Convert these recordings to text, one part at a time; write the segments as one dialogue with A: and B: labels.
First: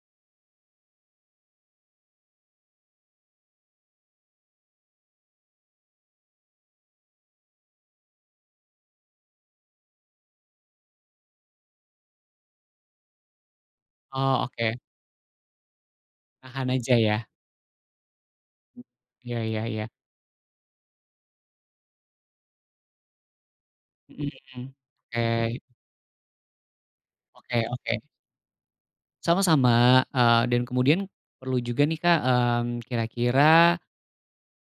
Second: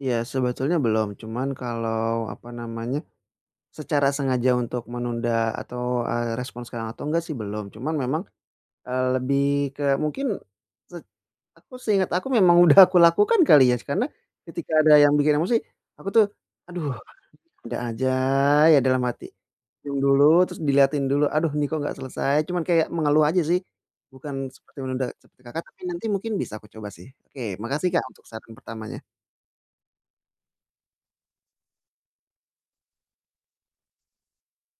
A: Iya sebetulnya belum, cuman kalau apa namanya, secara sengaja untuk menunda atau, eee, respons sekarang atau enggak sih belum. Cuman memang, eee, lebih ke mungkin, set aku seinget aku memang udah aku lakukan kali ya, karena,
B: Oh
A: ketika
B: oke.
A: ada yang bikin emosi aku tuh,
B: Tahan
A: "Aduh,
B: aja ya.
A: ada aja ya" dalam hati,
B: Iya iya iya.
A: diam dulu, terus diliatin dulu, "aduh ini kok nggak selesai?" Cuman kayak mengeluh aja sih,
B: Mhm,
A: bukan
B: mhm,
A: seperti menunda seperti
B: oke.
A: Kakak tapi nanti mungkin bisa aku coba sih, oke
B: Oke
A: makasih
B: oke.
A: Kak untuk saran pertamanya.
B: Sama-sama, eee, dan kemudian, perlu juga nih Kak, mmm, kira-kira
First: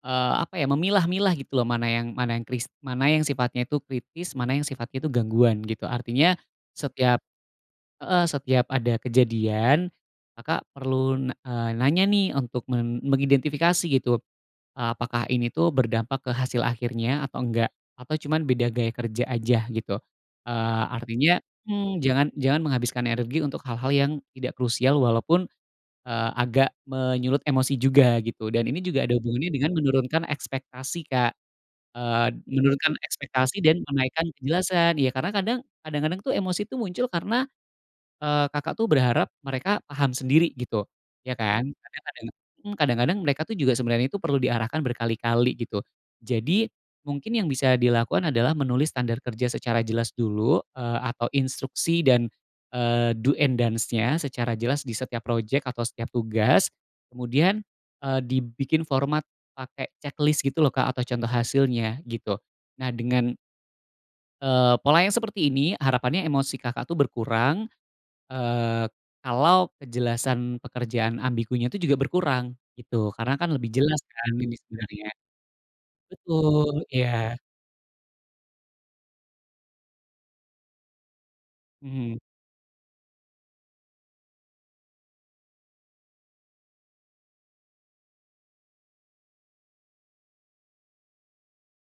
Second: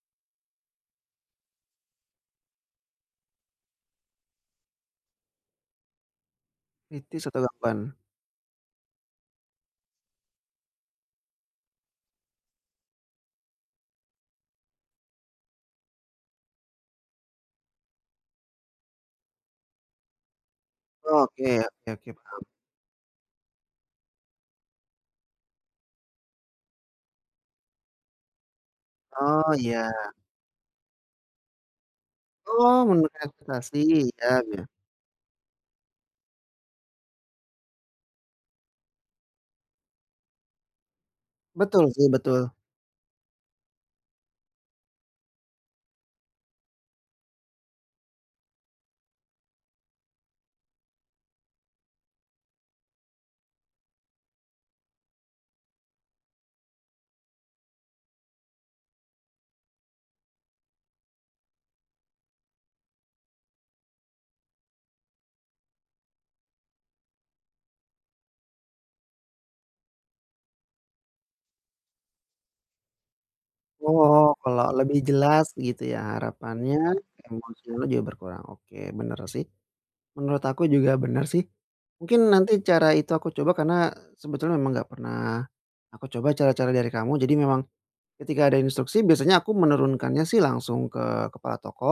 B: eee, apa ya, memilah-milah gitu loh mana yang mana yang kris mana yang sifatnya itu kritis, mana yang sifat itu gangguan gitu. Artinya, setiap
A: Kritis atau gangguan.
B: heeh, setiap ada kejadian, maka perlu na eee, nanya nih untuk men mengidentifikasi gitu, eee, apakah ini tuh berdampak ke hasil akhirnya atau enggak, atau cuman beda gaya kerja aja gitu. Eee, artinya
A: Oke oke
B: mhm,
A: oke,
B: jangan
A: paham.
B: jangan menghabiskan energi untuk hal-hal yang tidak krusial walaupun, eee, agak menyulut emosi juga gitu dan ini juga ada hubungannya
A: Oh
B: dengan
A: iya.
B: menurunkan ekspektasi Kak, eee,
A: Oh!
B: menurunkan
A: Menurunkan
B: ekspektasi
A: ekspektasi.
B: dan menaikkan
A: Iya iya.
B: kejelasan. Ya karena kadang, kadang-kadang tuh, emosi tuh muncul karena, eee, Kakak tuh berharap mereka paham sendiri gitu, ya kan?
A: Betul
B: Kadang
A: sih,
B: karena
A: betul.
B: mmm, kadang-kadang mereka tuh juga sebenernya perlu diarahkan berkali-kali gitu. Jadi mungkin yang bisa dilakukan adalah menulis standar kerja secara jelas dulu, eee, atau instruksi dan, eee, do and don'ts-nya secara jelas di setiap project atau setiap tugas. Kemudian, eee, dibikin format pake checklist gitu loh Kak atau contoh hasilnya gitu. Nah dengan eee, pola yang seperti ini harapannya emosi Kakak tuh berkurang, eee, kalau kejelasan pekerjaan ambigunya itu juga berkurang gitu, karena kan lebih jelas kan
A: Oh,
B: ini
A: kalau lebih
B: sebenernya.
A: jelas gitu ya
B: Betul
A: harapannya
B: iya.
A: emosinya juga berkurang. Oke bener sih, menurut aku juga bener sih.
B: Mhm.
A: Mungkin nanti cara itu aku coba karena sebetulnya memang nggak pernah aku coba cara-cara dari kamu, jadi memang, ketika ada instruksi biasanya aku menurunkannya sih langsung ke kepala toko,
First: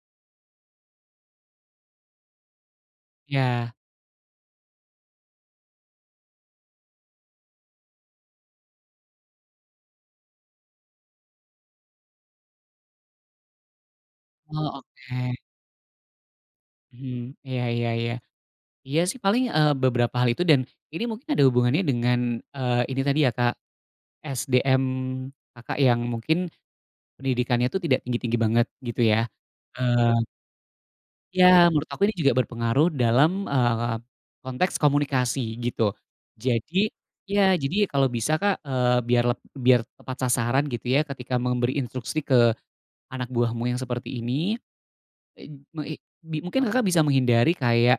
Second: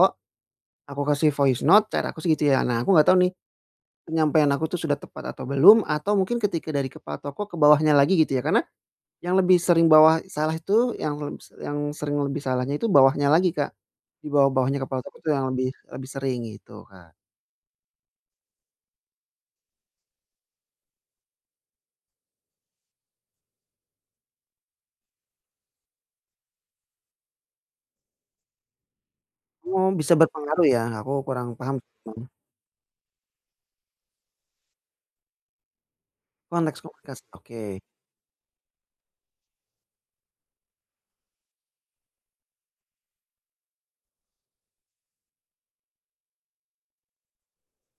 A: aku kasih voice note, cara aku sih gitu ya. Nah aku nggak tahu nih,
B: Ya.
A: penyampaian aku tuh sudah tepat atau belum, atau mungkin ketika dari kepala toko ke bawahnya lagi gitu ya, karena, yang lebih sering bawah salah itu, yang leb yang sering lebih salahnya itu bawahnya lagi Kak. Di
B: Oh
A: bawah-bawahnya kepala toko itu
B: oke.
A: yang lebih lebih sering, gitu Kak.
B: Mhm, iya iya iya. Iya sih paling, eee, beberapa hal itu dan ini mungkin ada hubungannya dengan, eee, ini tadi ya Kak, SDM Kakak yang mungkin, pendidikannya itu tidak tinggi-tinggi banget gitu ya,
A: Hmm, bisa
B: eee
A: berpengaruh ya, aku kurang
B: Ya
A: paham
B: menurut aku ini
A: gitu.
B: juga berpengaruh dalam, eee, konteks komunikasi gitu.
A: Konteks
B: Jadi
A: komunikasi,
B: iya,
A: oke.
B: jadi kalau bisa Kak, eee, biar leb biar tepat sasaran gitu ya ketika memberi instruksi ke anak buahmu yang seperti ini, e meng i bi mungkin Kakak bisa menghindari kayak